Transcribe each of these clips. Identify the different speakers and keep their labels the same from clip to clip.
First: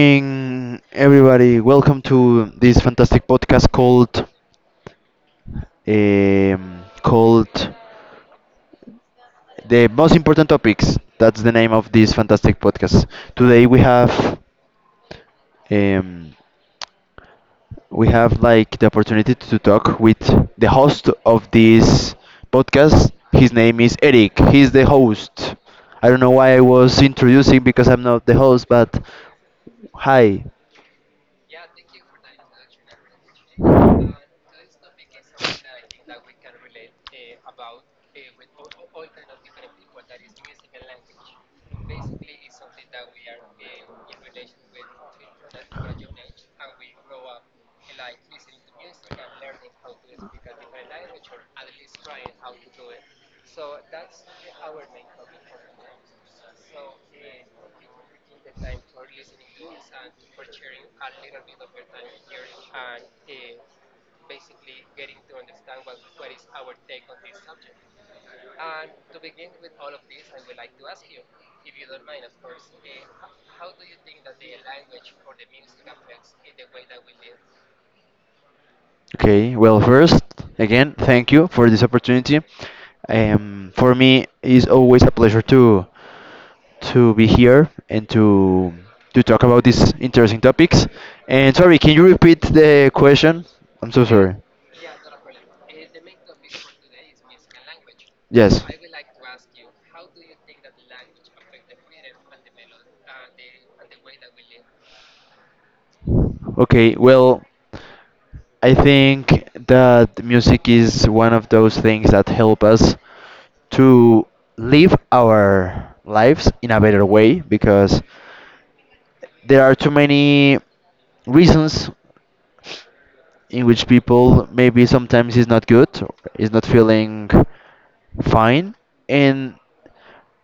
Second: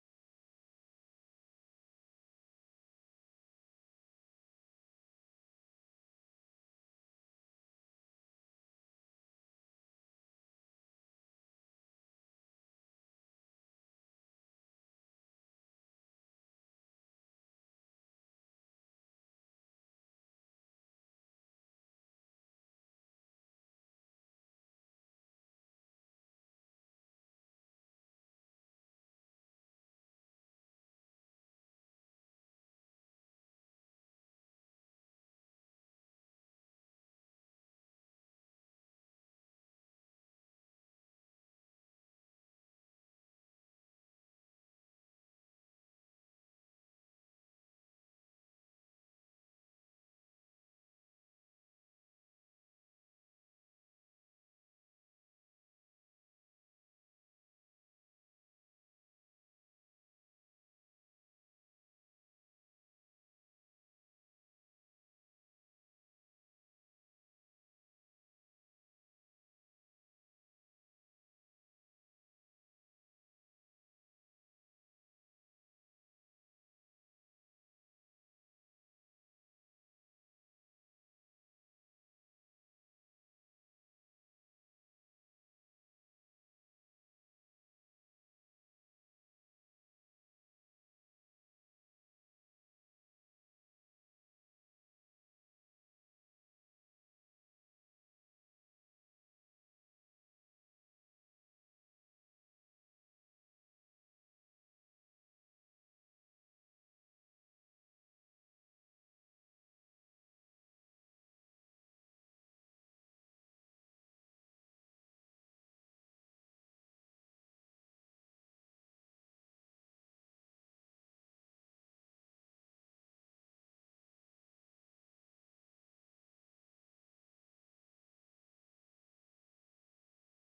Speaker 1: morning, everybody. Welcome to this fantastic podcast called called the most important topics. That's the name of this fantastic podcast. Today um, we have like the opportunity to talk with the host of this podcast. His name is Eric. He's the host. I don't know why I was introducing because I'm not the host, but hi. Okay, well, first, again, thank you for this opportunity. For me, it's always a pleasure to be here and to talk about these interesting topics. And sorry, can you repeat the question? I'm so sorry. Yes. Okay, well, I think that music is one of those things that help us to live our lives in a better way because there are too many reasons in which people maybe sometimes is not good or is not feeling fine. And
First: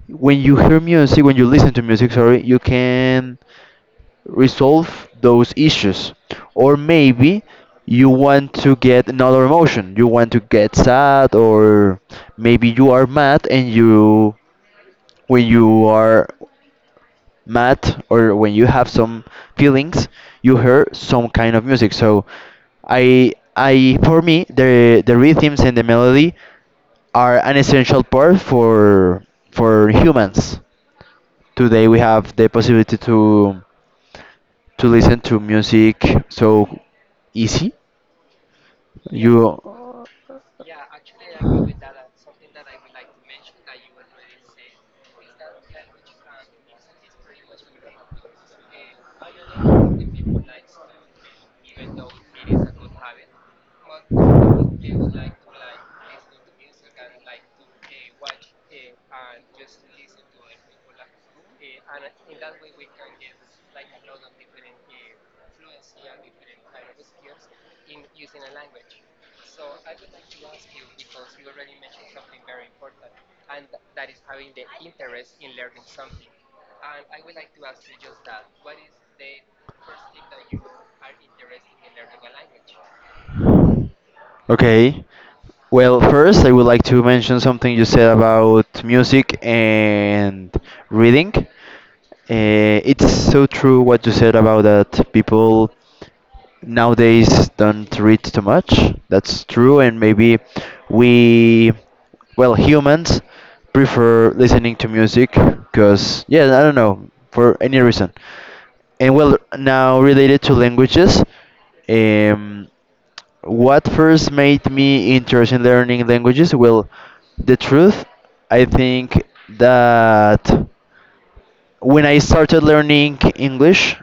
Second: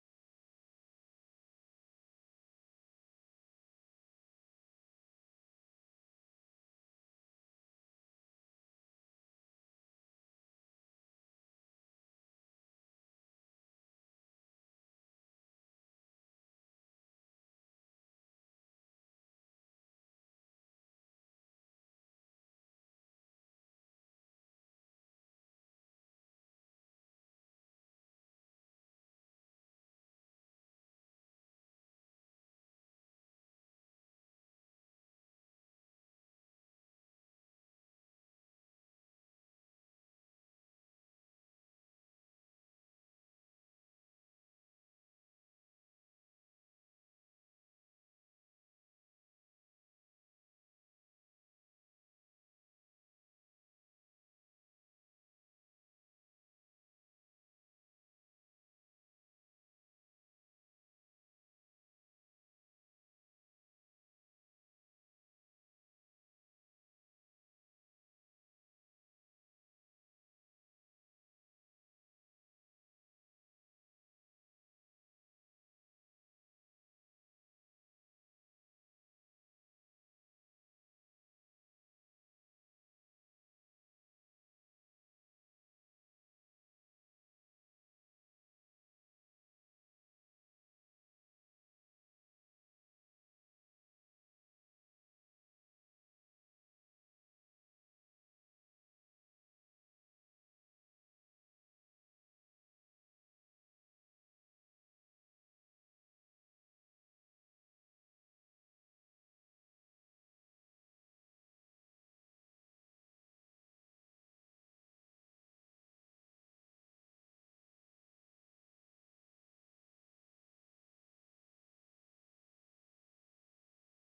Speaker 1: when you hear music, when you listen to music, sorry, you can resolve those issues. Or maybe you want to get another emotion. You want to get sad, or maybe you are mad, and you, when you are mad or when you have some feelings, you hear some kind of music. So, for me, the rhythms and the melody are an essential part for humans. Today we have the possibility to listen to music so easy? You okay? Well, first I would like to mention something you said about music and reading. It's so true what you said about that people nowadays don't read too much. That's true, and maybe we, well, humans prefer listening to music because, yeah, I don't know, for any reason. And well, now related to languages, um, what first made me interested in learning languages? Well, the truth, I think that when I started learning English,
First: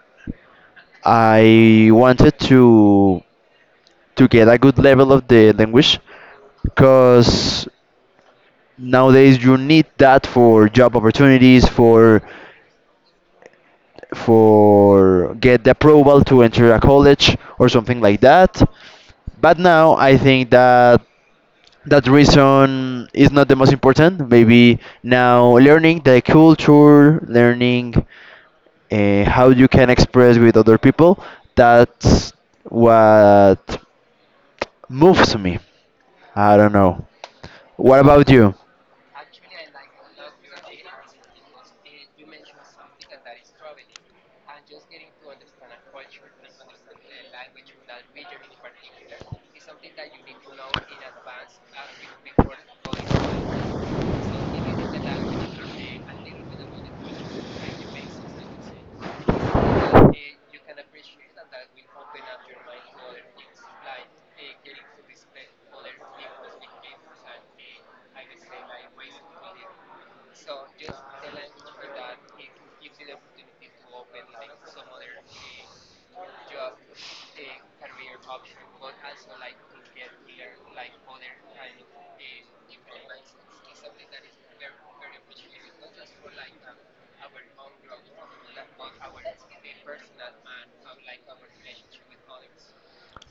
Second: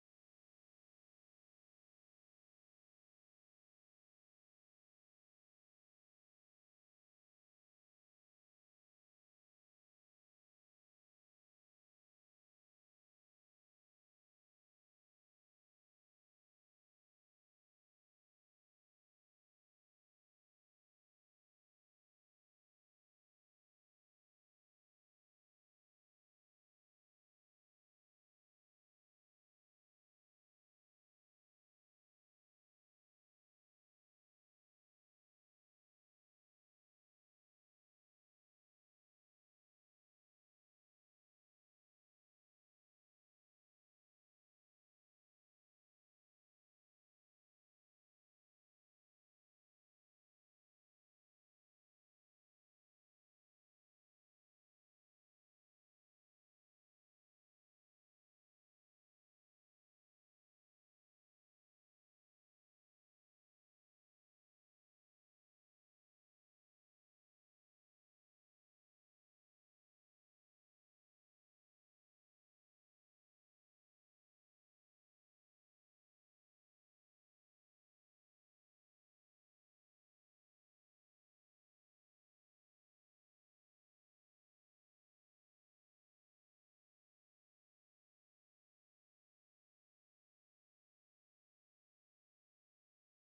Speaker 1: I wanted to get a good level of the language, because nowadays you need that for job opportunities, for get the approval to enter a college or something like that. But now I think that that reason is not the most important. Maybe now learning the culture, learning how you can express with other people, that's what moves me. I don't know, what about you?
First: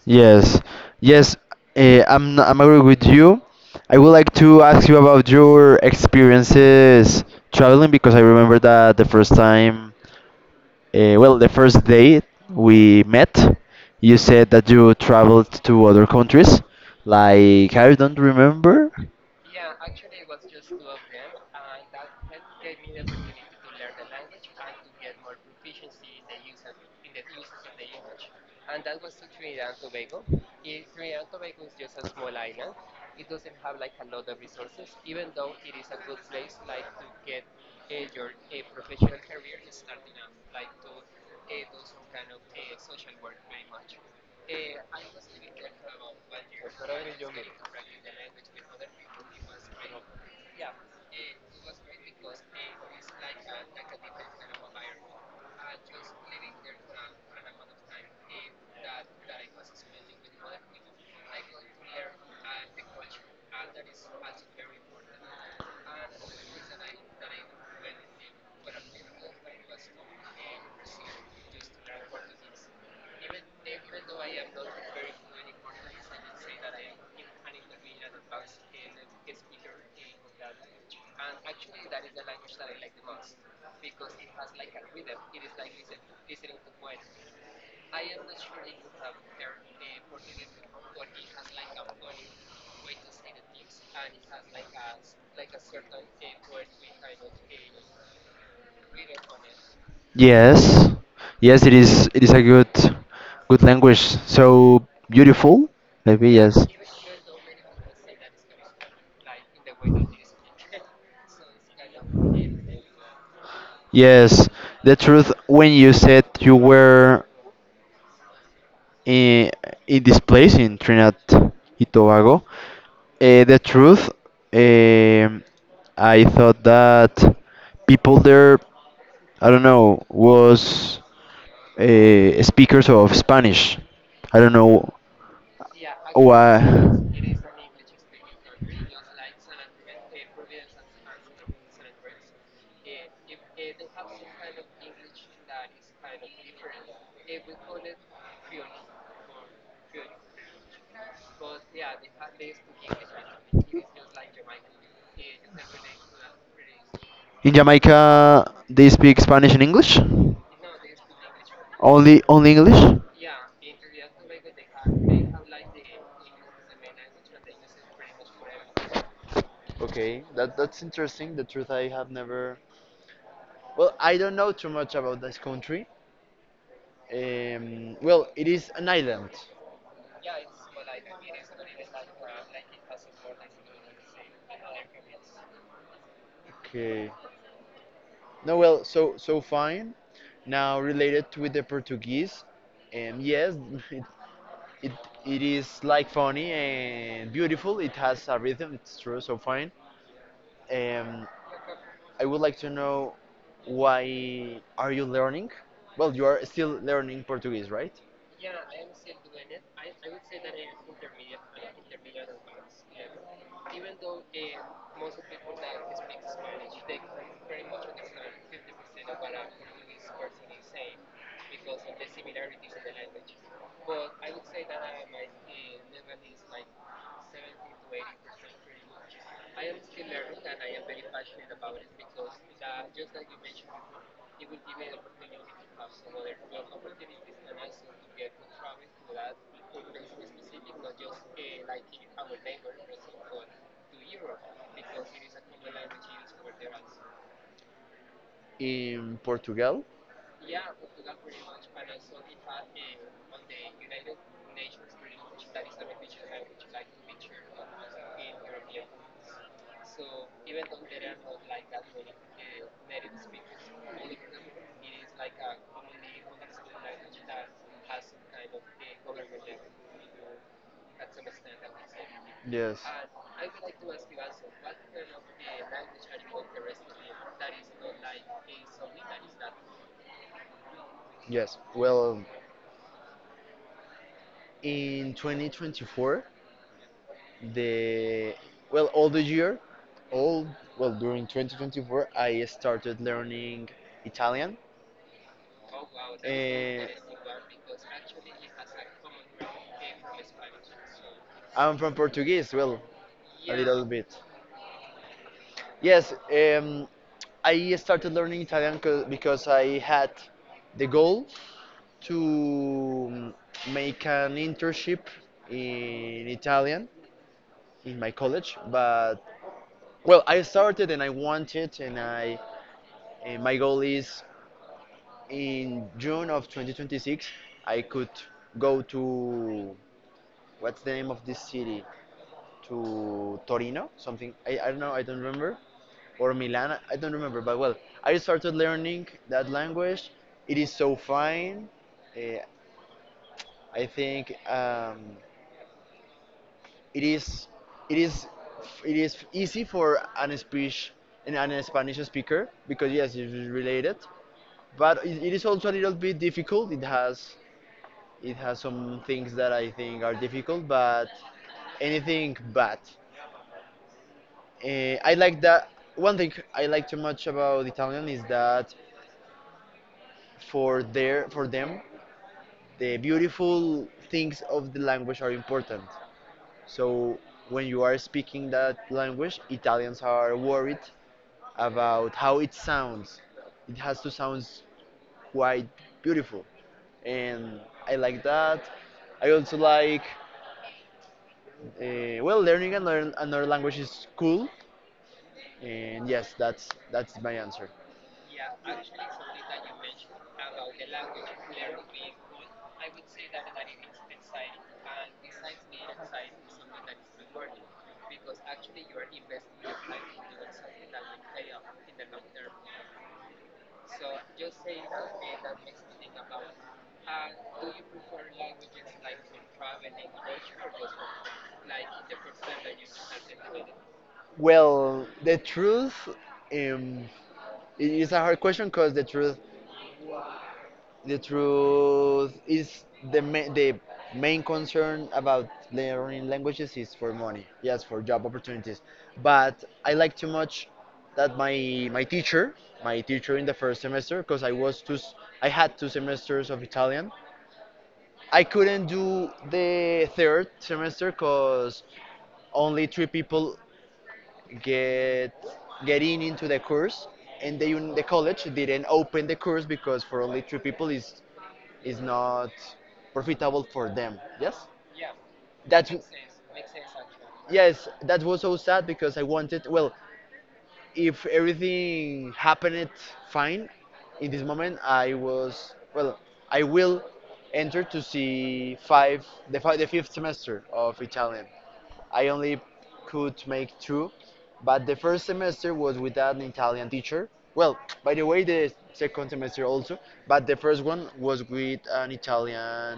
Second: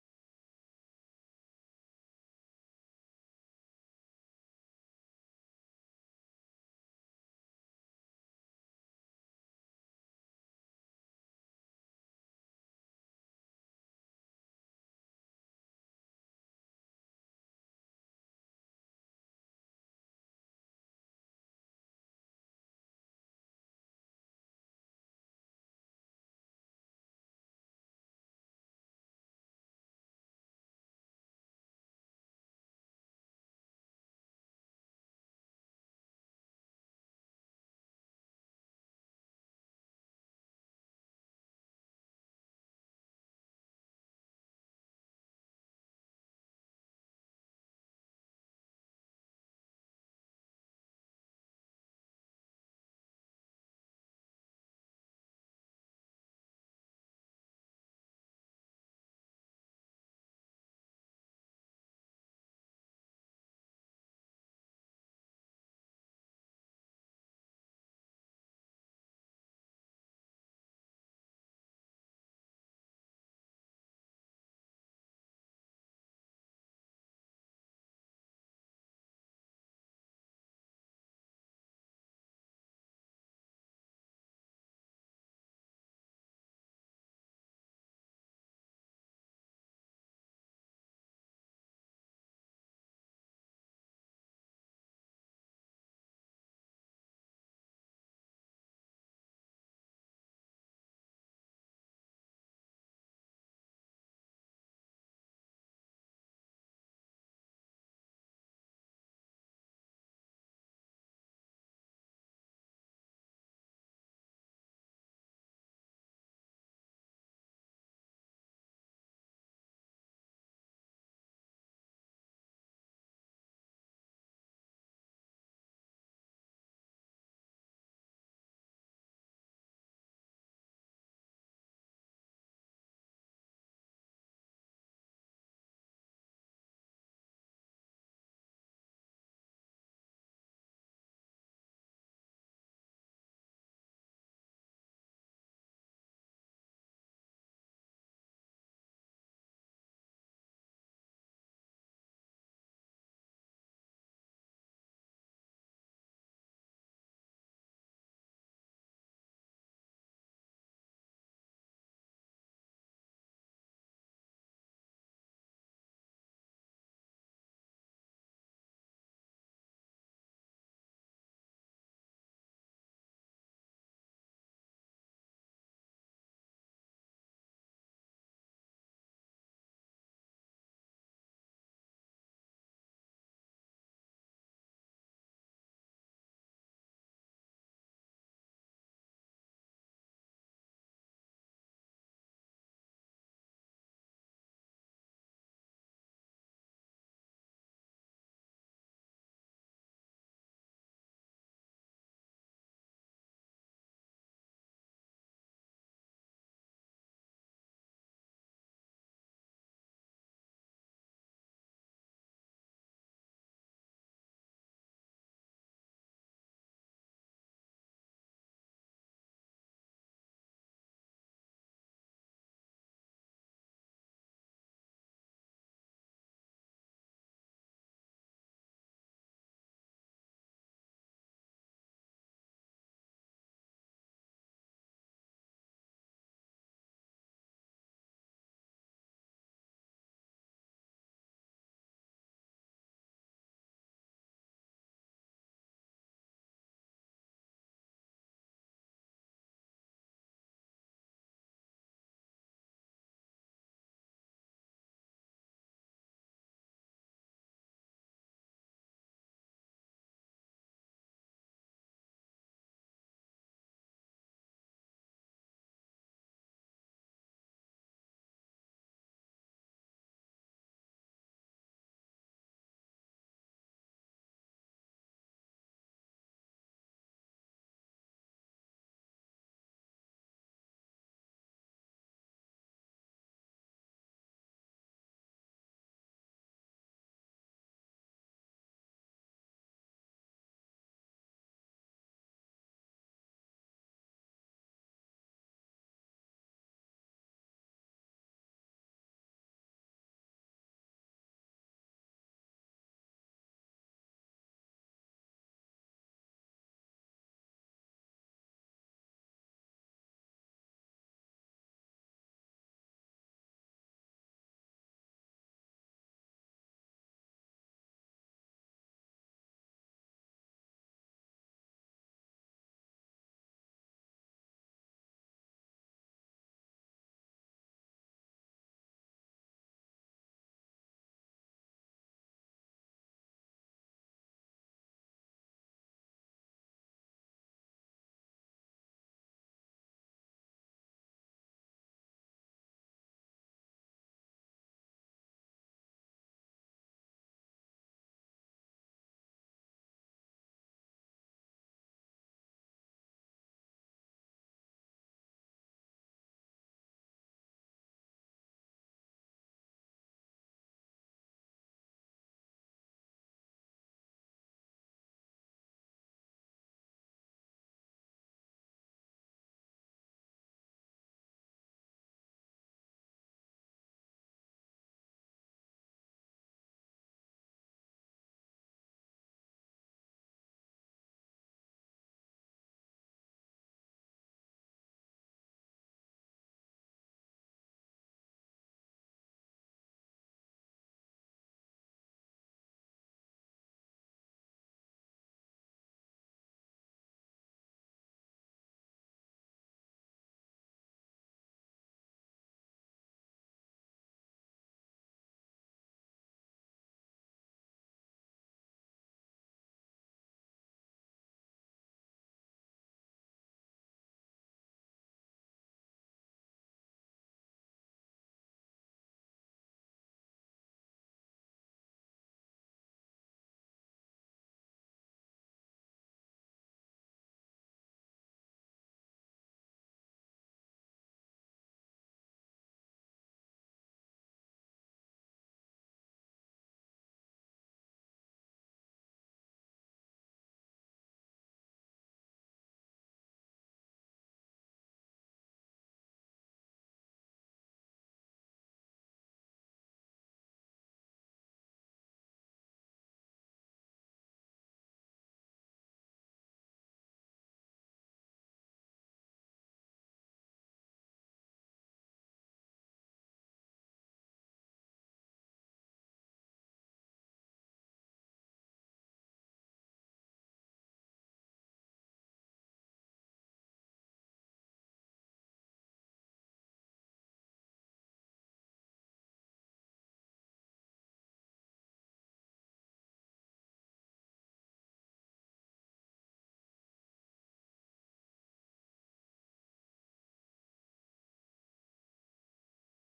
Speaker 1: Yes, yes, I'm agree with you. I would like to ask you about your experiences traveling, because I remember that the first time, well, the first day we met, you said that you traveled to other countries. Like, I don't remember. Yes, yes, it is. It is a good, good language. So beautiful, maybe. Yes. Yes, the truth, when you said you were in, in this place in Trinidad and Tobago. The truth, um, I thought that people there, I don't know, was speakers of Spanish. I don't know why? In Jamaica, they speak Spanish and English? Only English? Okay, that's interesting. The truth, I have never. Well, I don't know too much about this country. Well, it is an island. Okay. No, well, so so fine. Now related with the Portuguese, yes, it, it it is like funny and beautiful. It has a rhythm. It's true. So fine. Um, I would like to know why are you learning? Well, you are still learning Portuguese, right? In Portugal? At some extent, I would say. Yes. And I would like to ask you also, what kind of language are you interested in that is not like in something that is not? Yes. Well, in 2024, the well, all the year, all well, during 2024, I started learning Italian. Eh, I'm from Portuguese, well, a little bit. Yes, I started learning Italian because I had the goal to make an internship in Italian in my college. But well, I started and I wanted, and my goal is in June of 2026, I could go to what's the name of this city? To Torino, something, I don't know, I don't remember, or Milan, I don't remember. But well, I started learning that language. It is so fine. Uh, I think it is it is it is easy for an speech and an Spanish speaker because yes, it is related, but it is also a little bit difficult. It has some things that I think are difficult, but anything bad. I like that. One thing I like too much about Italian is that for them the beautiful things of the language are important. So when you are speaking that language, Italians are worried about how it sounds. It has to sound quite beautiful, and I like that. I also like well, learning another language is cool, and yes, that's my answer. Well, the truth, um, is a hard question because the truth is the main concern about learning languages is for money. Yes, for job opportunities. But I like too much that my teacher, my teacher in the first semester, because I had two semesters of Italian. I couldn't do the third semester because only three people get get in into the course, and the college didn't open the course because for only three people is not profitable for them. Yes, that's yes, that was so sad because I wanted, well, if everything happened fine, in this moment I was, well, I will enter to see five the fifth semester of Italian. I only could make two. But the first semester was without an Italian teacher. Well, by the way, the second semester also. But the first one was with an Italian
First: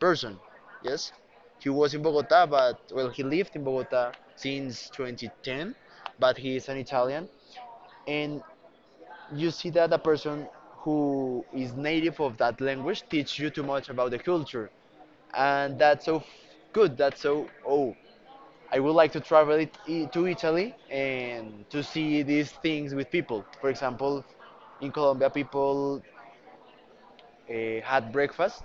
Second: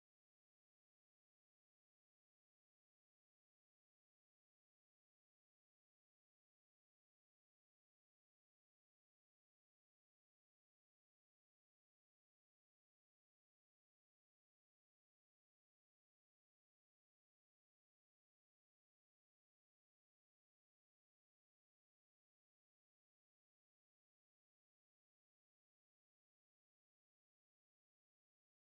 Speaker 1: person. Yes, he was in Bogota, but well, he lived in Bogota since 2010, but he is an Italian. And you see that a person who is native of that language teach you too much about the culture, and that's so good, that's so, oh, I would like to travel to Italy and to see these things with people. For example, in Colombia people had breakfast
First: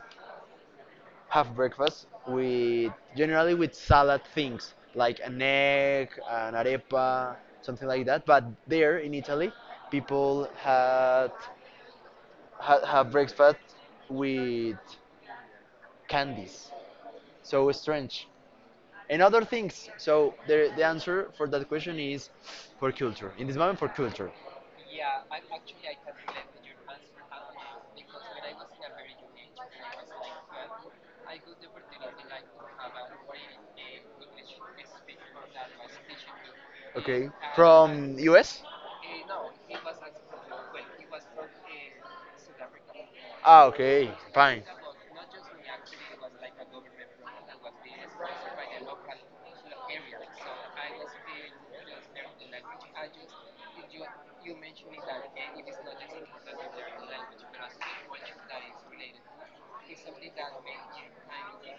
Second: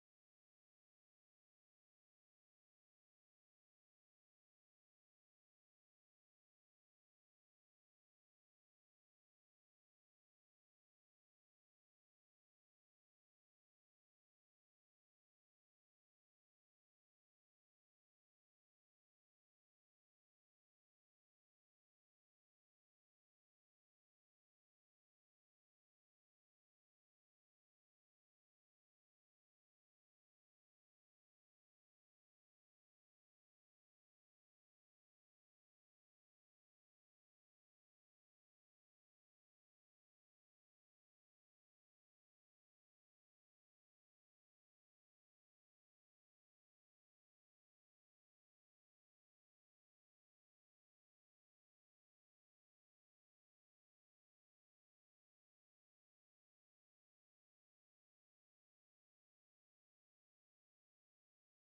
Speaker 1: have breakfast with, generally, with salad things, like an egg, an arepa, something like that. But there in Italy people have breakfast with candies. So strange. And other things. So the answer for that question is for culture. In this moment, for culture. Okay. From US? Ah, okay. Fine. That makes,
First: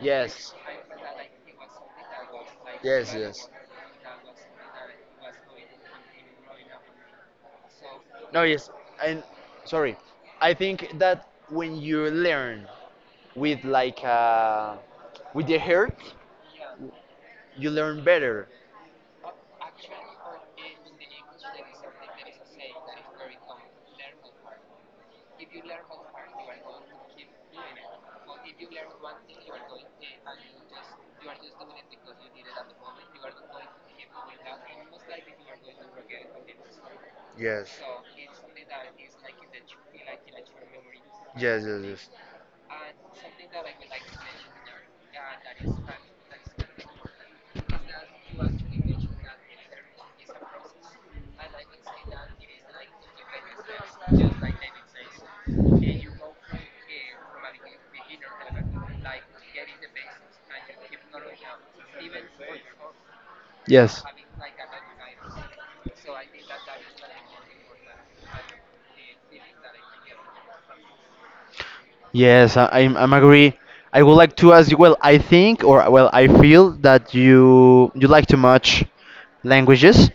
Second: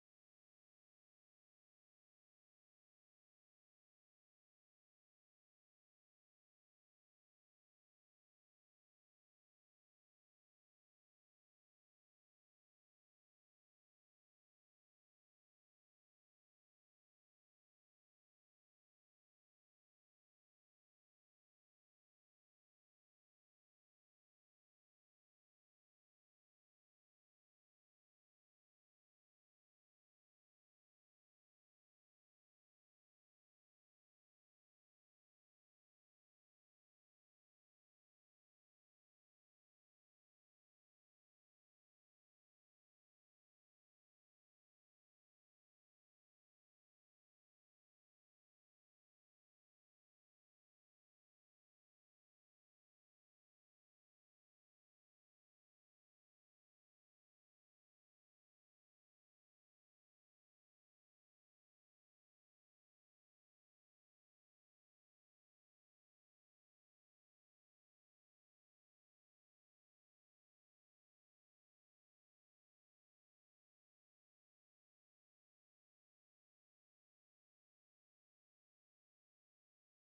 Speaker 1: yes. Yes, yes. No, yes. And sorry. I think that when you learn with like with the hurt, you learn better. Yes. Yes, yes, yes. Yes. Yes, I'm agree. I would like to ask you. Well, I think, or well, I feel that you like to much languages,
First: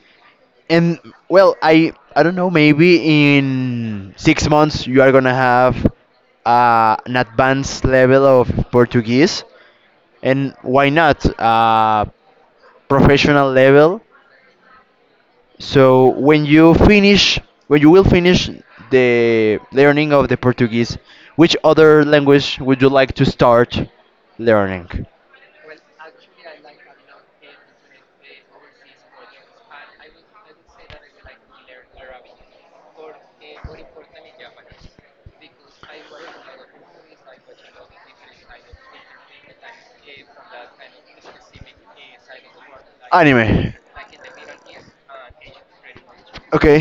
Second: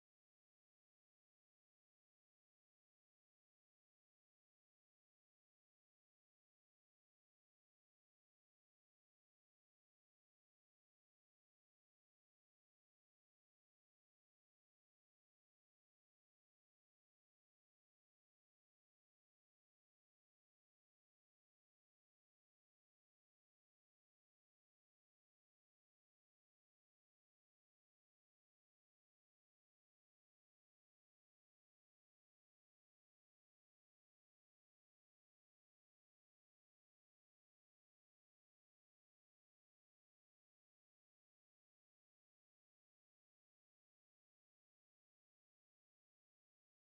Speaker 1: and well, I don't know. Maybe in 6 months you are gonna have an advanced level of Portuguese, and why not professional level? So when you finish, when you will finish the learning of the Portuguese, which other language would you like to start learning? Anime. Okay.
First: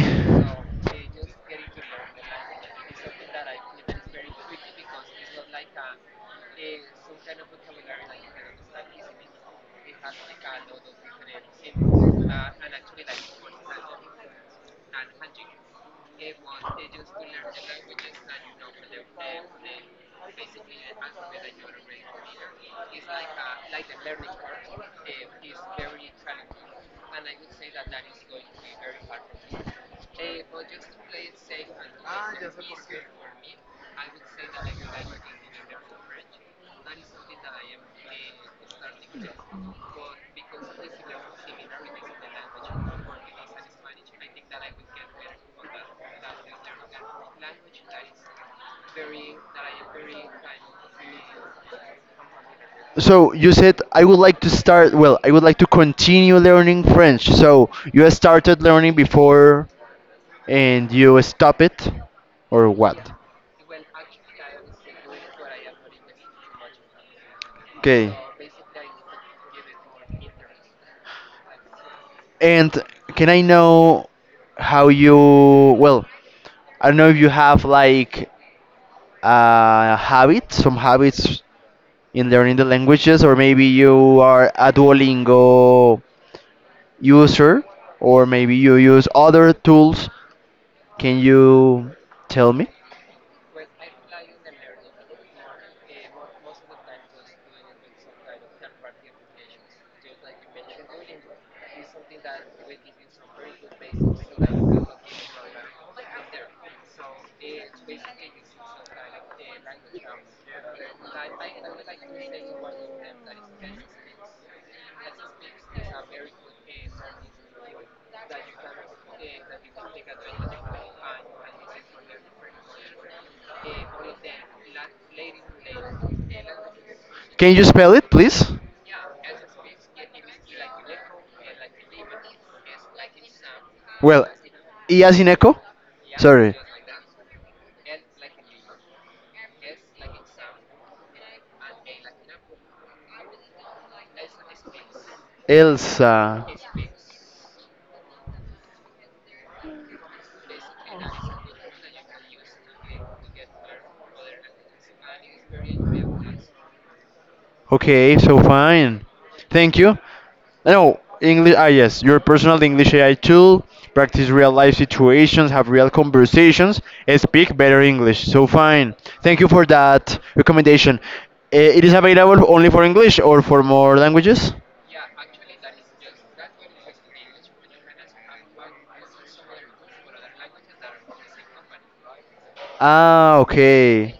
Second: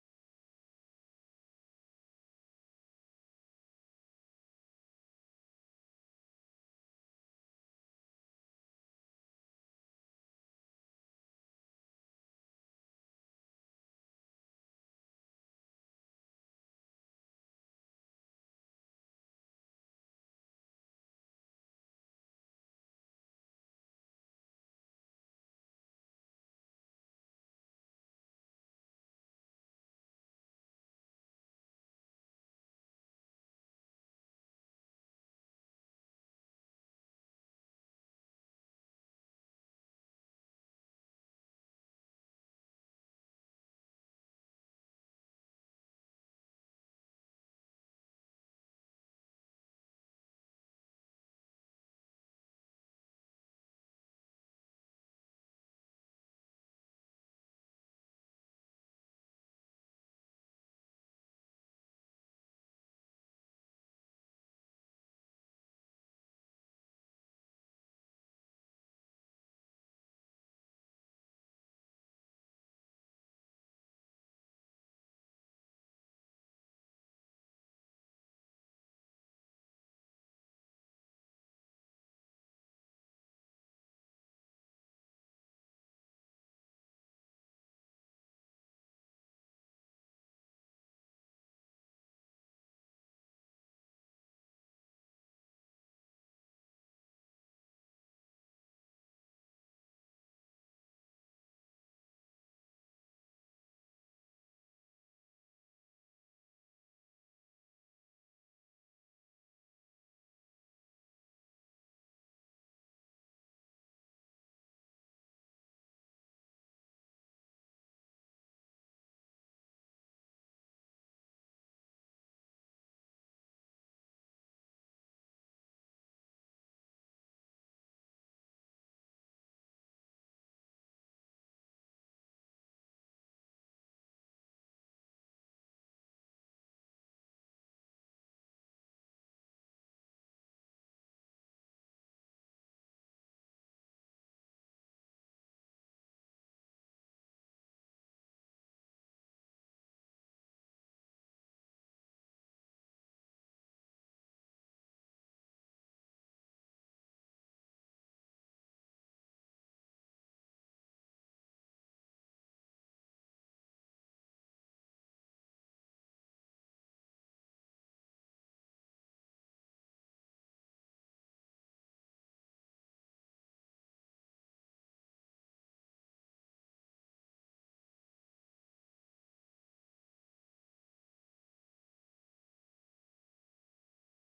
Speaker 1: So you said I would like to start. Well, I would like to continue learning French. So you started learning before, and you stop it, or what? Okay. And can I know how you, well, I don't know if you have like a habit, some habits in learning the languages, or maybe you are a Duolingo user, or maybe you use other tools. Can you tell me? Can you spell it, please? Well, E as in echo? Sorry. Elsa. Okay, so fine. Thank you. No, English. Ah, yes, your personal English AI tool. Practice real life situations, have real conversations, and speak better English. So fine. Thank you for that recommendation. It is available only for English or for more languages? Ah, okay.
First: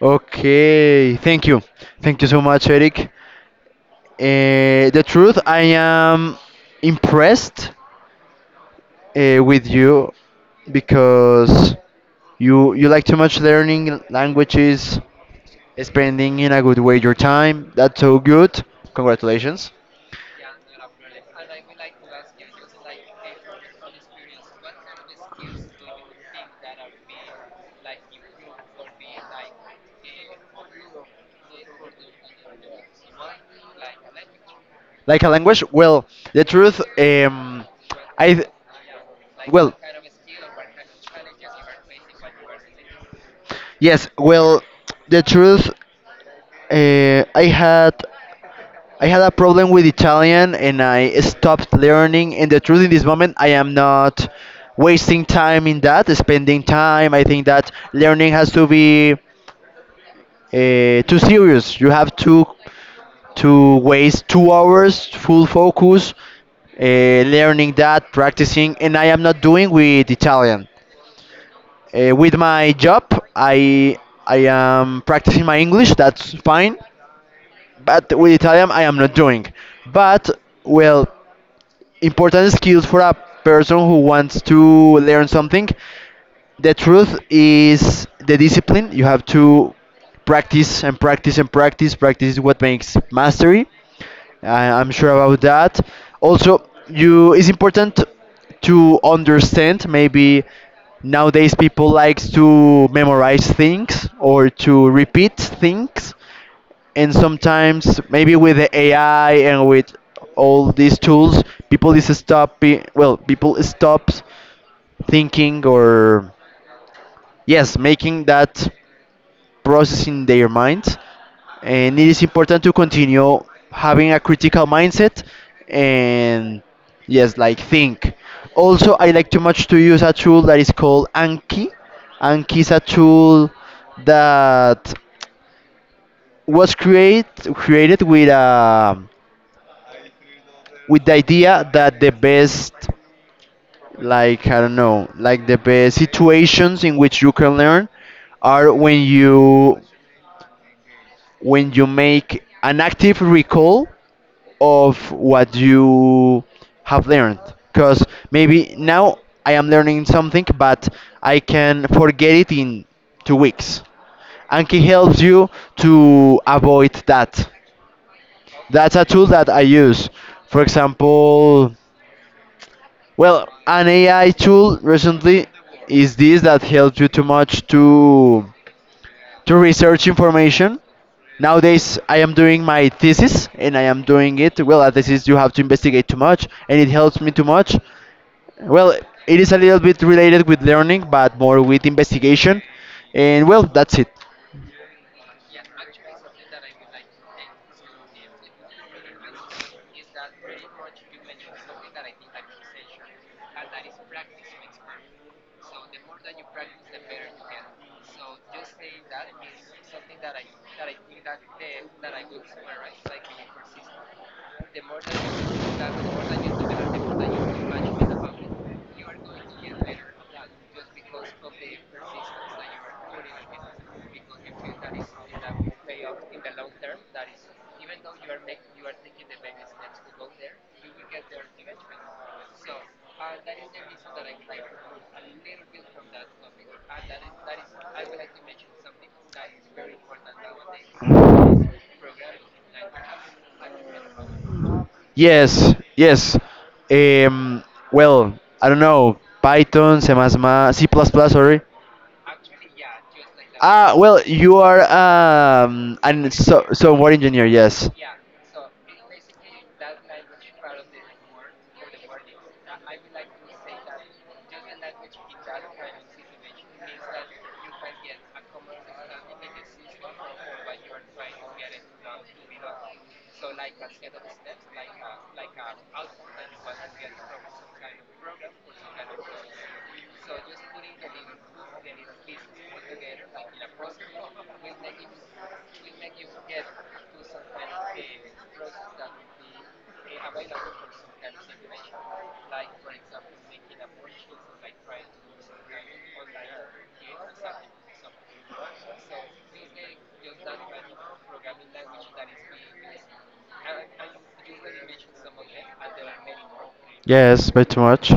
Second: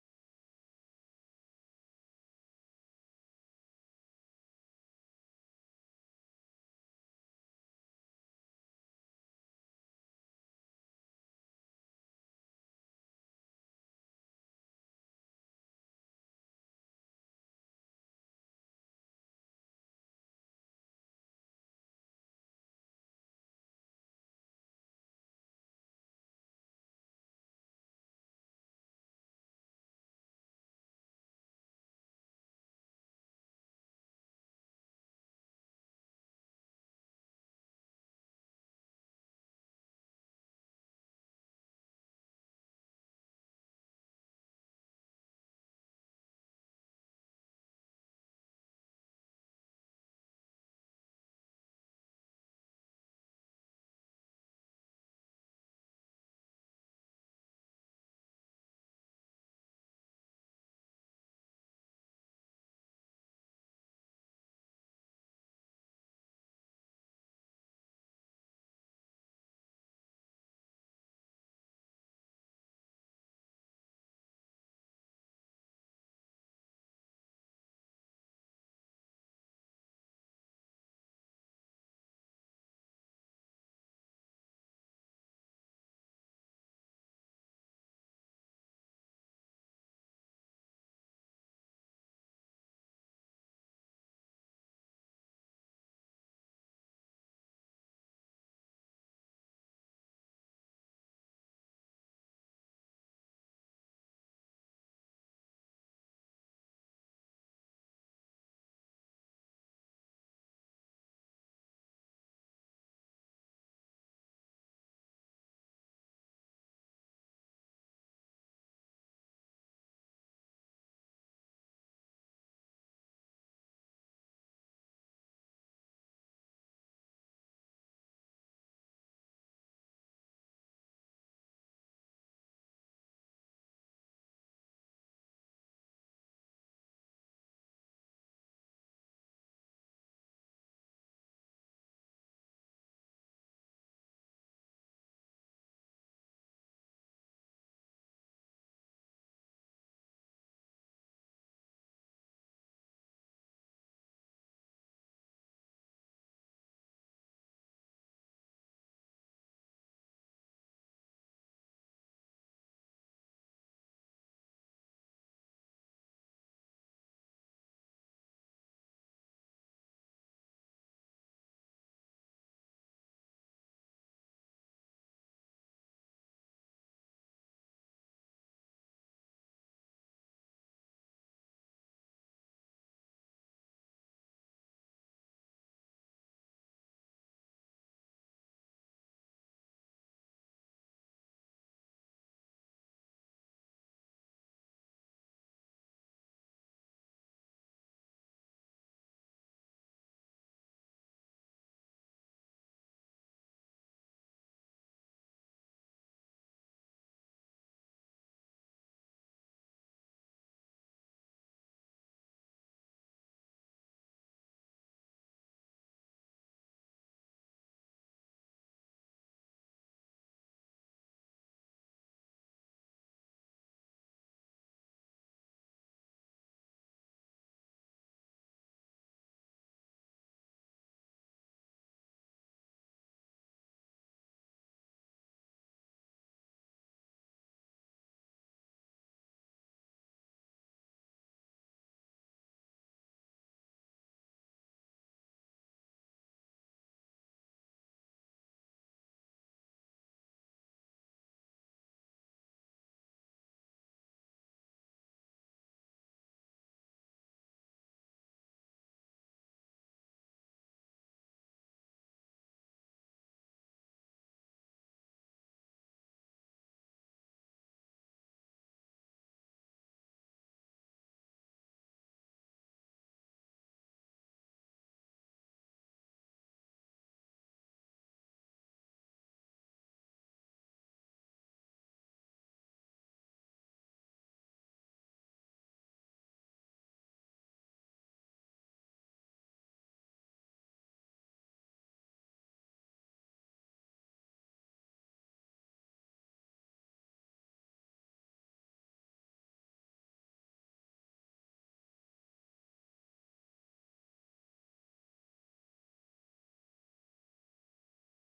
Speaker 1: Okay. Thank you. Thank you so much, Eric. The truth, I am impressed with you because you like too much learning languages, spending in a good way your time. That's so good. Congratulations. Like a language? Well, the truth, I th- well, yes. Well, the truth, uh, I had I had a problem with Italian and I stopped learning. And the truth, in this moment, I am not wasting time in that, spending time. I think that learning has to be too serious. You have to waste 2 hours full focus learning that, practicing, and I am not doing with Italian. With my job, I I am practicing my English. That's fine, but with Italian, I am not doing. But well, important skills for a person who wants to learn something. The truth is the discipline. You have to practice and practice and practice. Practice is what makes mastery. I'm sure about that. Also, you it's important to understand. Maybe nowadays people likes to memorize things or to repeat things, and sometimes maybe with the AI and with all these tools, people is stopping. Well, people stops thinking or yes, making that process in their mind, and it is important to continue having a critical mindset and yes, like think. Also, I like too much to use a tool that is called Anki. Anki is a tool that was create created with a with the idea that the best like I don't know like the best situations in which you can learn are when you make an active recall of what you have learned because maybe now I am learning something but I can forget it in 2 weeks. Anki helps you to avoid that. That's a tool that I use for example. An AI tool recently is this that helps you too much to research information. Nowadays, I am doing my thesis and I am doing it. Well, a thesis you have to investigate too much, and it helps me too much. Well, it is a little bit related with learning, but more with investigation. And well, that's it. Yes, yes. Um, well, I don't know Python, C++, C++, sorry. Ah, well, you are an software engineer, yes. Yes, very much.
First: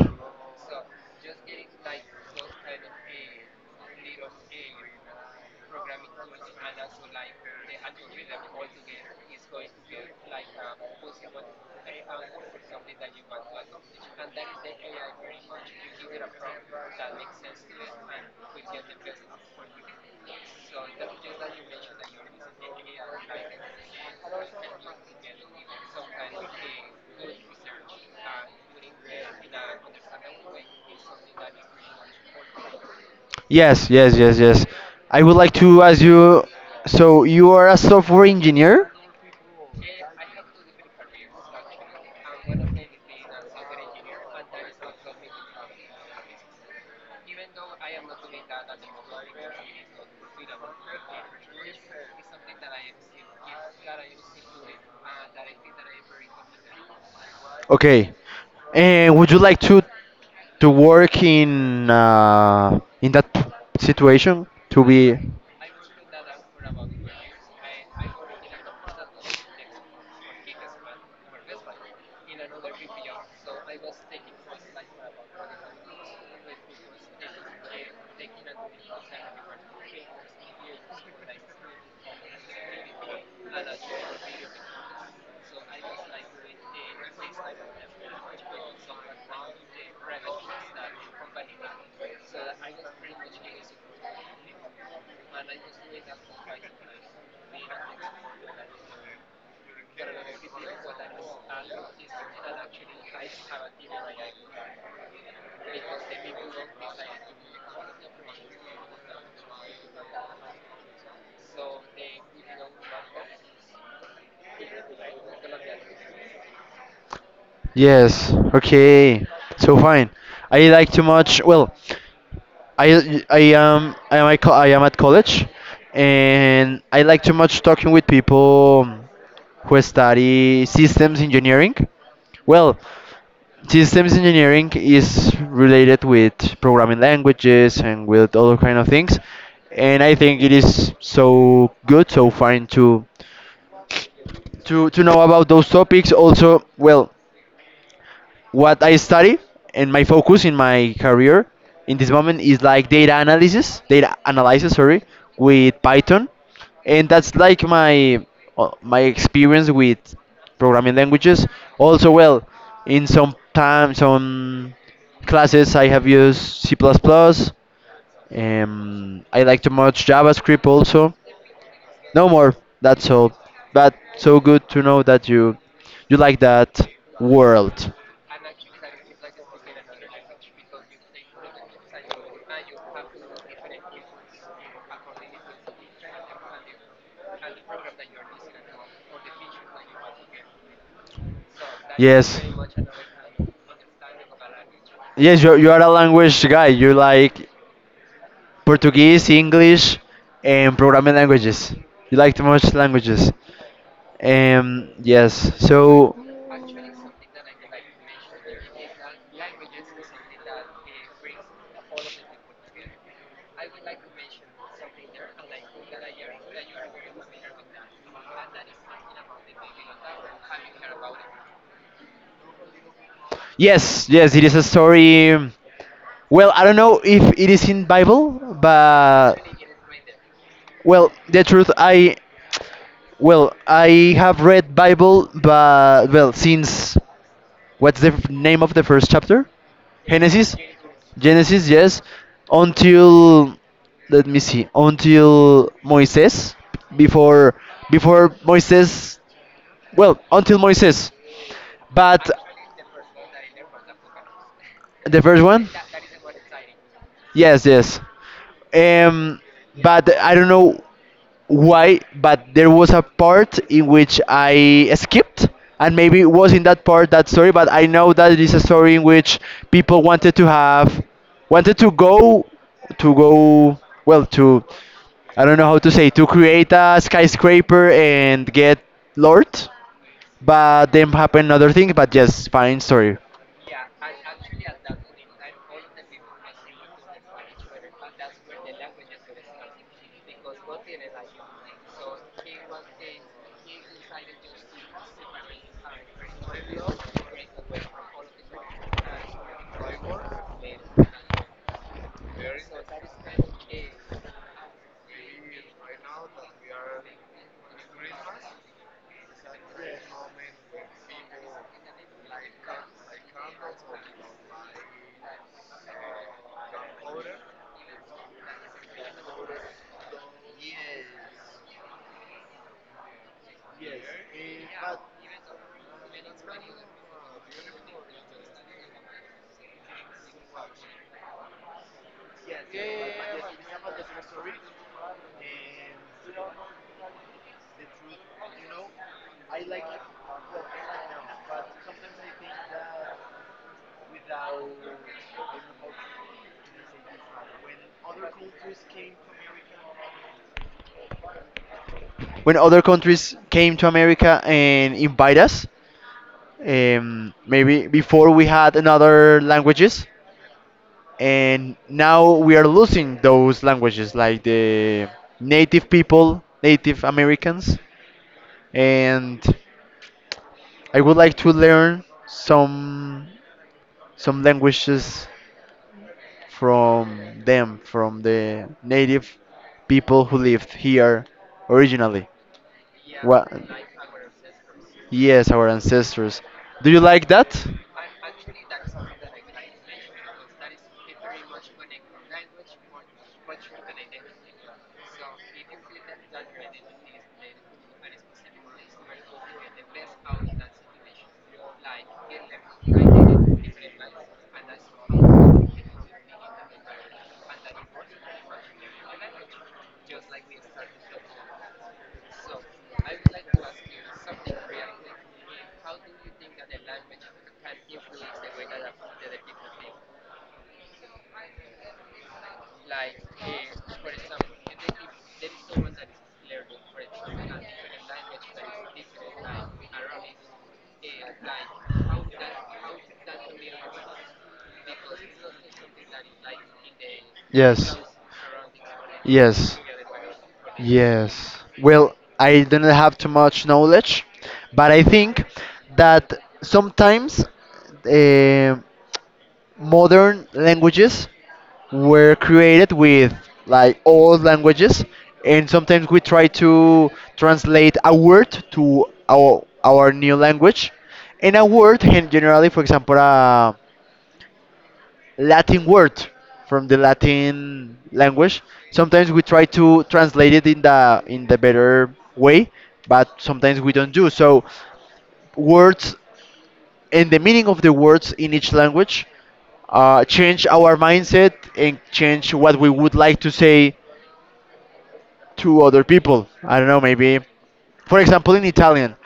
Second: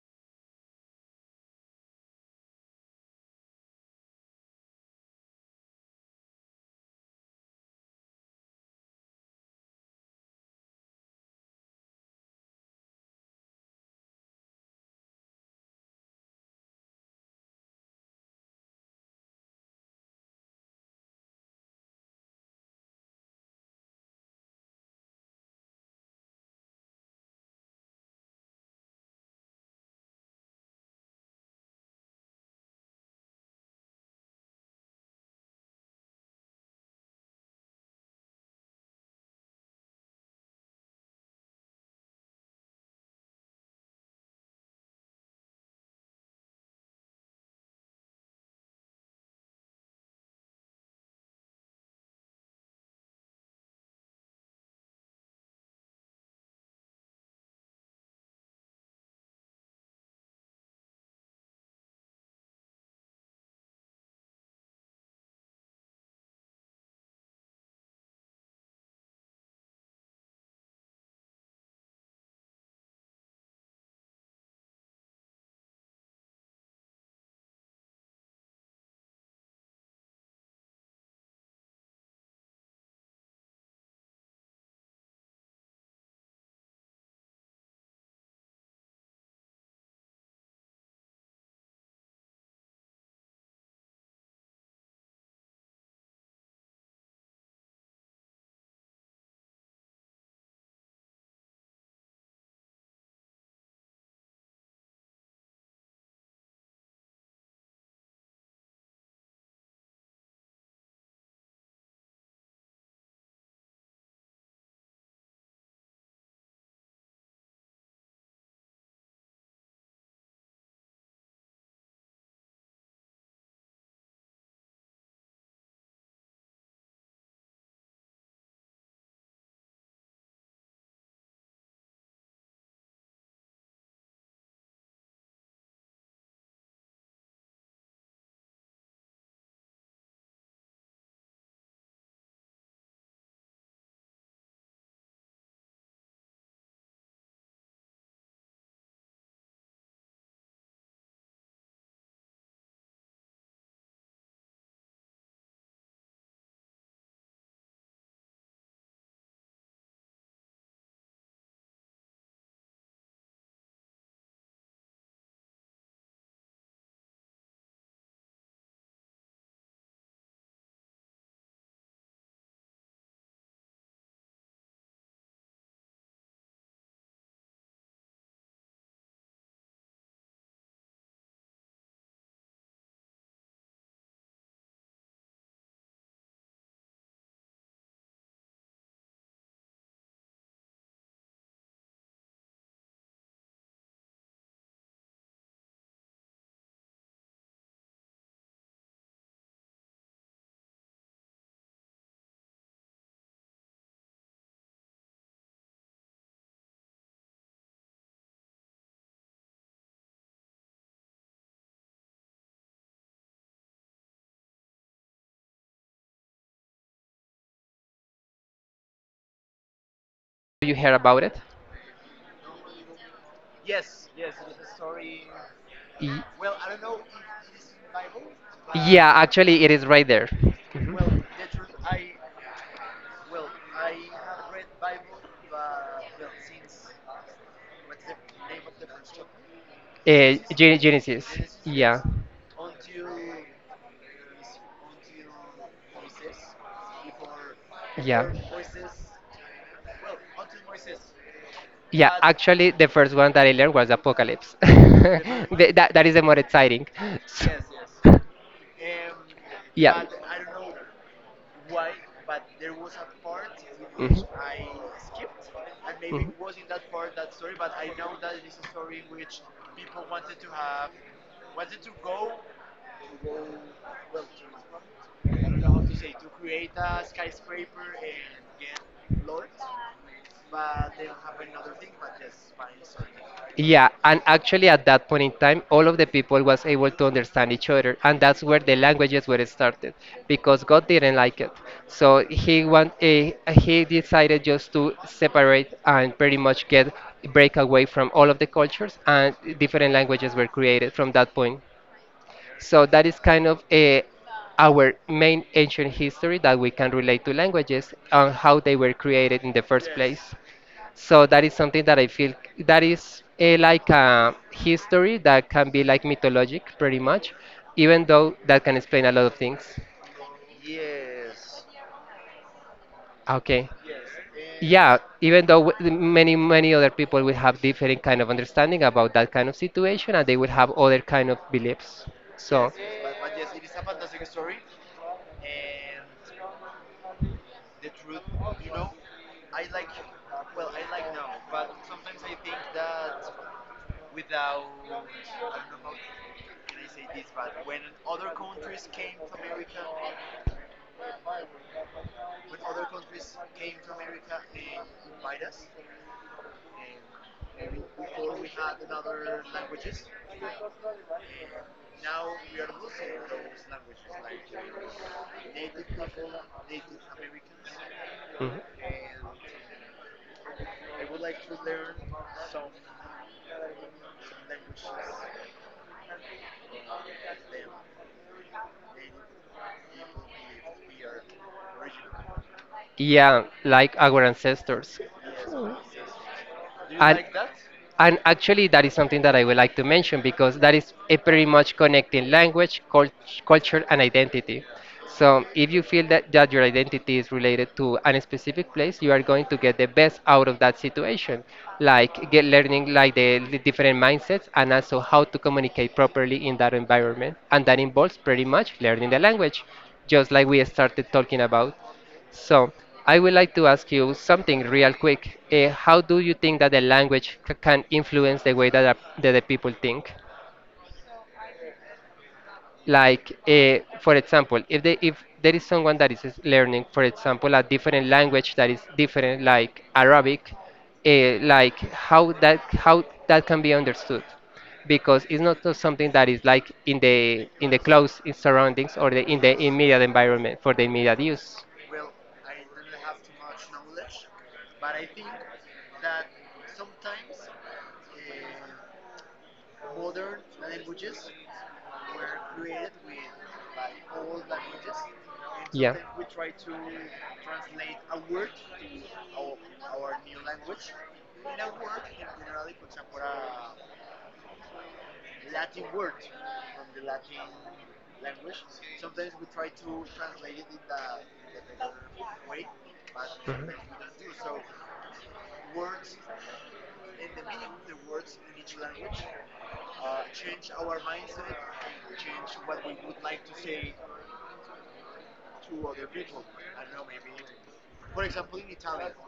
Speaker 1: Yes, yes, yes, yes. I would like to ask you, so you are a software engineer? Okay. And would you like to work in that situation to be? Yes. Okay. So fine. I like too much. Well, I am at co- I am at college, and I like too much talking with people who study systems engineering. Well, systems engineering is related with programming languages and with other kind of things and I think it is so good so fine to to know about those topics also well what I study and my focus in my career in this moment is like data analysis, sorry, with Python, and that's like my my experience with programming languages. Also, well, in some time, some classes I have used C++. Plus plus. I like to much JavaScript also. No more. That's all. But so good to know that you like that world. Yes. Yes, you're a language guy. You like Portuguese, English, and programming languages. You like the most languages. Yes. So,
Speaker 2: You hear about it?
Speaker 1: yes, yes, it is a story.
Speaker 2: Y-
Speaker 1: Well, I don't know if it is in Bible,
Speaker 2: yeah,
Speaker 1: but
Speaker 2: actually, it is right there.
Speaker 1: well,
Speaker 2: Mhm.
Speaker 1: the truth, I well, I have read Bible, but well, since what's the f- name of the first chapter?
Speaker 2: Eh,
Speaker 1: Genesis?
Speaker 2: Genesis.
Speaker 1: Genesis,
Speaker 2: Yeah,
Speaker 1: yes. Until let me see. Until Moises before before
Speaker 2: yeah.
Speaker 1: Moises, well, until Moises.
Speaker 2: Yeah,
Speaker 1: But
Speaker 2: actually, the first one that I learned was Apocalypse.
Speaker 1: the first one?
Speaker 2: That is the more exciting.
Speaker 1: Yes, yes.
Speaker 2: So-
Speaker 1: Um
Speaker 2: yeah.
Speaker 1: but I don't know why, but there was a part in which
Speaker 2: Mhm.
Speaker 1: I skipped, and maybe it
Speaker 2: Mhm.
Speaker 1: was in that part that story. But I know that it is a story in which people wanted to have, wanted to go, well, to, I don't know how to say, to create a skyscraper and get Lord, but then happened other things. But yes, fine story.
Speaker 2: Yeah, and actually at that point in time, all of the people was able to understand each other, and that's where the languages were started, because God didn't like it. So he want he decided just to separate and pretty much get break away from all of the cultures, and different languages were created from that point. So that is kind of our main ancient history that we can relate to languages and how they were created in the first place. So that is something that I feel that is like a history that can be like mythologic pretty much, even though that can explain a lot of things. Okay. Yeah, even though many other people will have different kind of understanding about that kind of situation and they will have other kind of beliefs. So,
Speaker 1: When other countries came to America and invite us, maybe before we had another languages and now we are losing those languages like the native people native Americans
Speaker 2: mhm,
Speaker 1: and I would like to learn some languages from them from the native people who lived here originally.
Speaker 2: yeah,
Speaker 1: What?
Speaker 2: like our ancestors.
Speaker 1: Yes, our ancestors. Do you
Speaker 2: And
Speaker 1: like that?
Speaker 2: and actually, that is something that I would like to mention because that is a pretty much connecting language, culture, and identity. So, if you feel that your identity is related to a specific place, you are going to get the best out of that situation. Like get learning like the different mindsets and also how to communicate properly in that environment. And that involves pretty much learning the language, just like we started talking about. So, I would like to ask you something real quick. How do you think that the language can influence the way that the people think? Like, for example, if there is someone that is learning, for example, a different language that is different, like Arabic, like how that can be understood, because it's not just something that is like in the close surroundings or the in the immediate environment for the immediate use.
Speaker 1: Yes. Well, I don't have too much knowledge, but I think that sometimes. um Modern languages were created with like old languages and sometimes we try to translate a word to our new language and a word and generally for example a Latin word from the Latin language sometimes we try to translate it in the better way but sometimes we don't do so words and the meaning of the words in each language change our mindset and change what we would like to say to other people. I don't know, maybe, for example, in Italian,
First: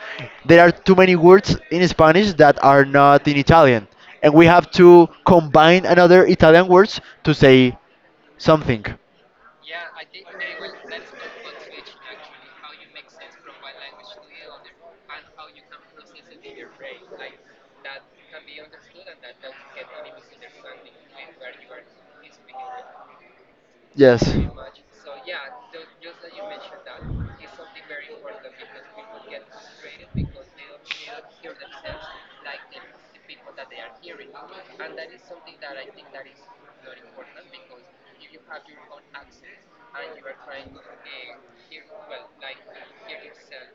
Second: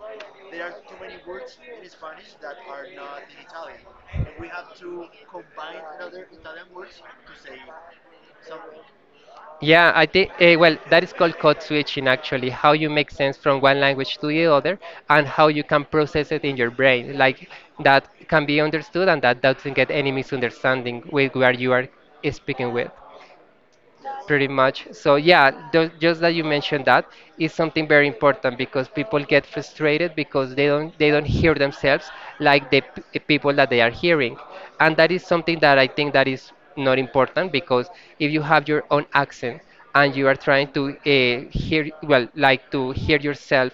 Speaker 1: there are too many words in Spanish that are not in Italian, and we have to combine another Italian words to say something.
Speaker 2: Yeah, I think well, that is called code switching actually, how you make sense from one language to the other and how you can process it in your brain. Like that can be understood and that doesn't get any misunderstanding with where you are speaking with.
Speaker 1: Yes.
Speaker 2: Pretty much. So yeah, just that you mentioned that is something very important because people get frustrated because they don't hear themselves like the people that they are hearing, and that is something that I think that is not important because if you have your own accent and you are trying to hear well like to hear yourself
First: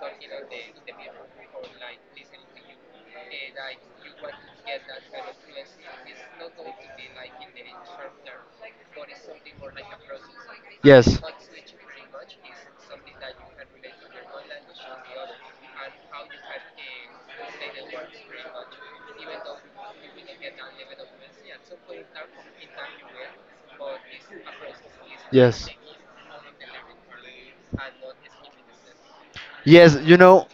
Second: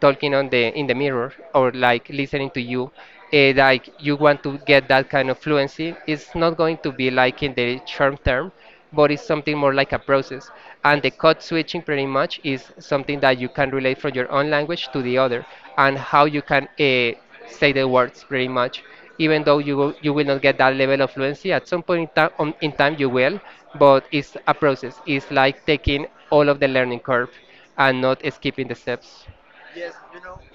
Speaker 2: talking on the in the mirror or like listening to you, like you want to get that kind of fluency. It's not going to be like in the short term, but it's something more like a process, and the code switching pretty much is something that you can relate from your own language to the other and how you can say the words pretty much. Even though you will not get that level of fluency, at some point in time, in time you will, but it's a process. It's like taking all of the learning curve and not skipping the steps.
Speaker 1: Yes, you know,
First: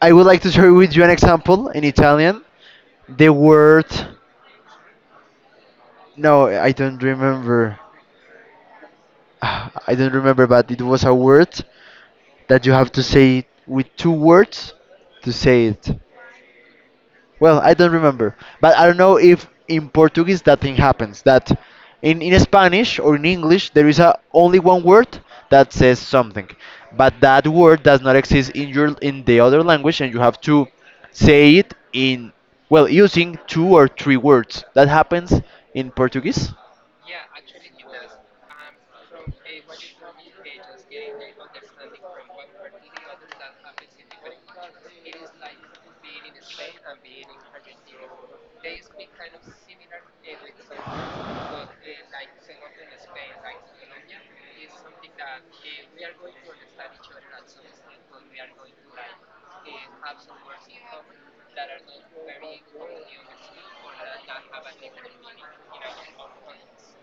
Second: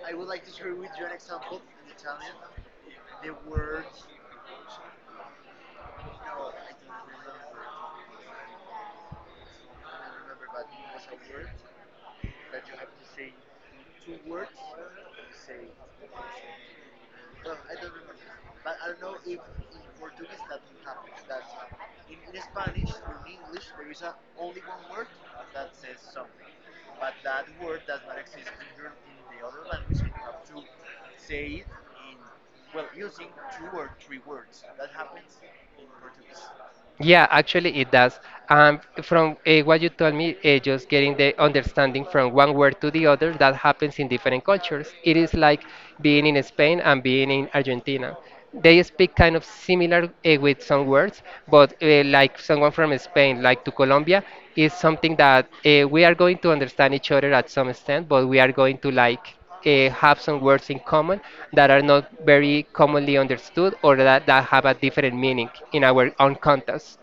Speaker 1: I would like to share with you an example in Italian. The word, no, I don't remember. I don't remember, but it was a word that you have to say with two words to say it. Well, I don't remember, but I don't know if in Portuguese that thing happens. That in Spanish or in English there is a, only one word that says something, but that word does not exist in your in the other language, and you have to say it in well using two or three words. That happens in Portuguese.
Speaker 2: Yeah, actually it does. From what you told me, just getting the understanding from one word to the other, that happens in different cultures. It is like being in Spain and being in Argentina. They speak kind of similar with some words, but like someone from Spain, like to Colombia, is something that we are going to understand each other at some extent, but we are going to like have some words in common that are not very commonly understood or that have a different meaning in our own context.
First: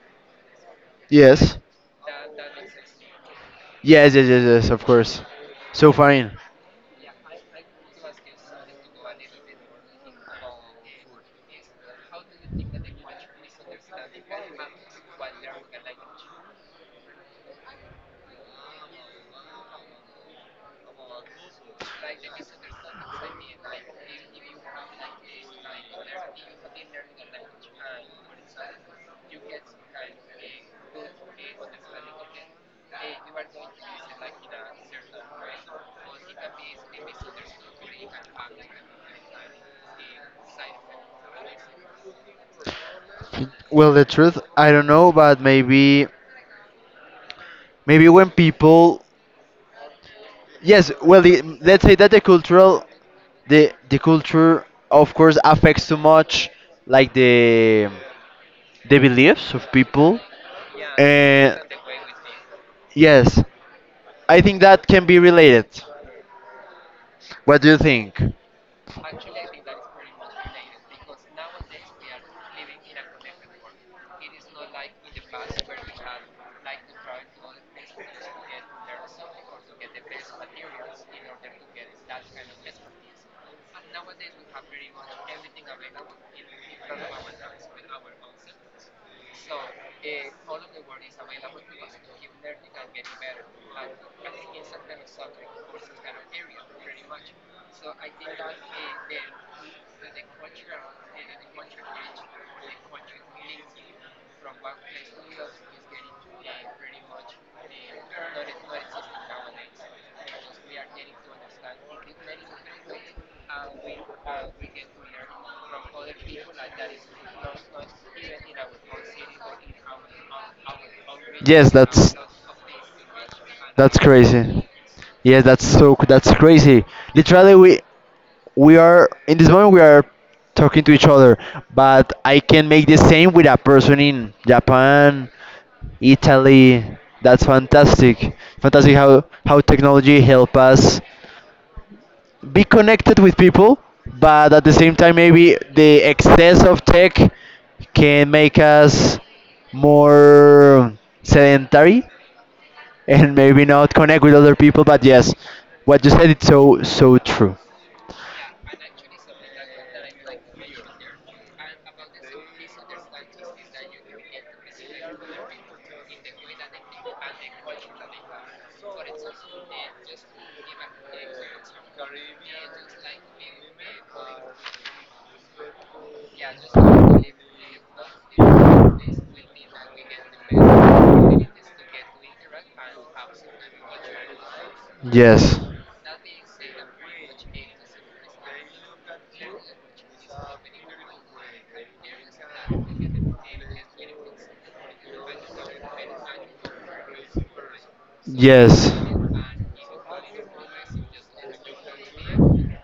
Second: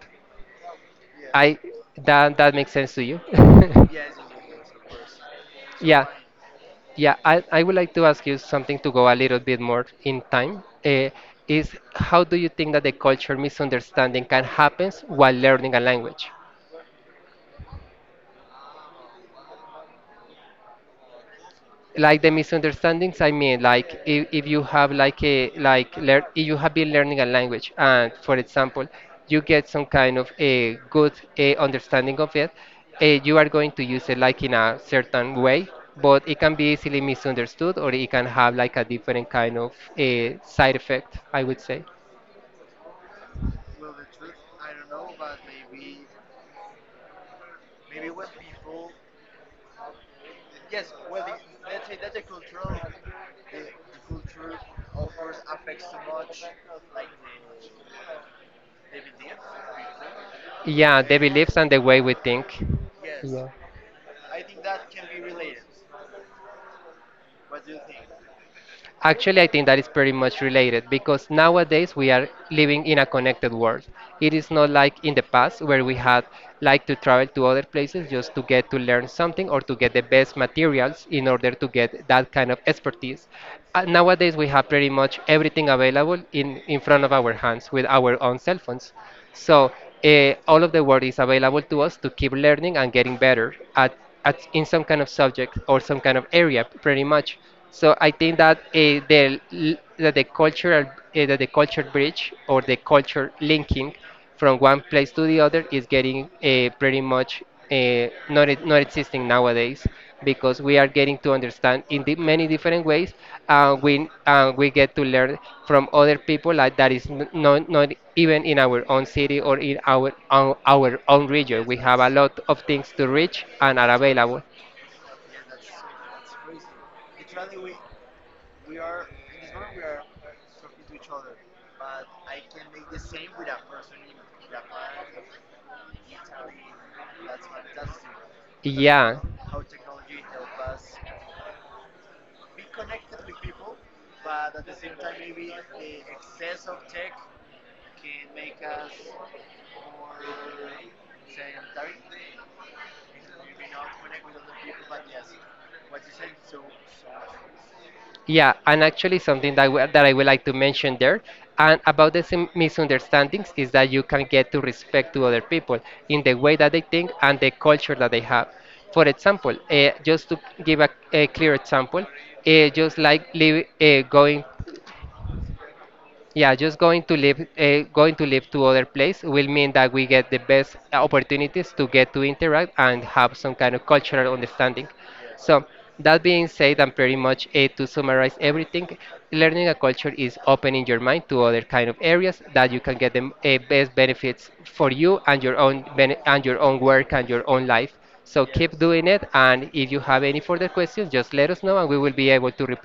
Speaker 1: Yes,
Speaker 2: I That that makes sense to you?
Speaker 1: yes, yes, yes, yes. Of course. So
Speaker 2: Yeah,
Speaker 1: fine.
Speaker 2: yeah. I would like to ask you something to go a little bit more in time. Is how do you think that the culture misunderstanding can happen while learning a language? Like the misunderstandings I mean, like if you have like a like if you have been learning a language and for example you get some kind of a good a understanding of it. You are going to use it like in a certain way, but it can be easily misunderstood or it can have like a different kind of a side effect, I would say.
Speaker 1: Well, the truth, I don't know, but maybe maybe when people yes, well, the, let's say that the cultural, the culture, of course, affects too much, like the beliefs of people,
Speaker 2: Yeah, the beliefs
Speaker 1: and
Speaker 2: and the way we think.
Speaker 1: yes,
Speaker 2: Yeah.
Speaker 1: I think that can be related. What do you think?
Speaker 2: Actually, I think that is pretty much related because nowadays we are living in a connected world. It is not like in the past where we had like to travel to other places just to get to learn something or to get the best materials in order to get that kind of expertise. Nowadays we have pretty much everything available in front of our hands with our own cell phones. So all of the world is available to us to keep learning and getting better at in some kind of subject or some kind of area, pretty much. So I think that that the cultural that the culture bridge or the culture linking from one place to the other is getting pretty much not existing nowadays because we are getting to understand in the many different ways, and we get to learn from other people like that is not even in our own city or in our own region.
Speaker 1: Yes,
Speaker 2: We have a lot of things to reach and are
Speaker 1: that's
Speaker 2: available.
Speaker 1: crazy. Yes, that's so c- that's crazy. Literally, we are in this moment we are talking to each other, but I can make the same with a person in Japan, Italy. That's fantastic. Fantastic
Speaker 2: Yeah.
Speaker 1: how technology help us be connected with people, but at the same time maybe the excess of tech can make us more sedentary and maybe not connect with other people. But yes, what you said it's so so true.
Speaker 2: Yeah, and actually something that that I would like to mention there, and about the misunderstandings, is that you can get to respect to other people in the way that they think and the culture that they have. For example, just to give a clear example, just like live, going yeah, just going to live to other place will mean that we get the best opportunities to get to interact and have some kind of cultural understanding.
Speaker 1: Yes.
Speaker 2: So that being said, and pretty much it to summarize everything, learning a culture is opening your mind to other kind of areas that you can get the best benefits for you and your own and your own work and your own life. So keep
Speaker 1: Yes.
Speaker 2: doing it, and if you have any further questions, just let us know, and we will be able to reply.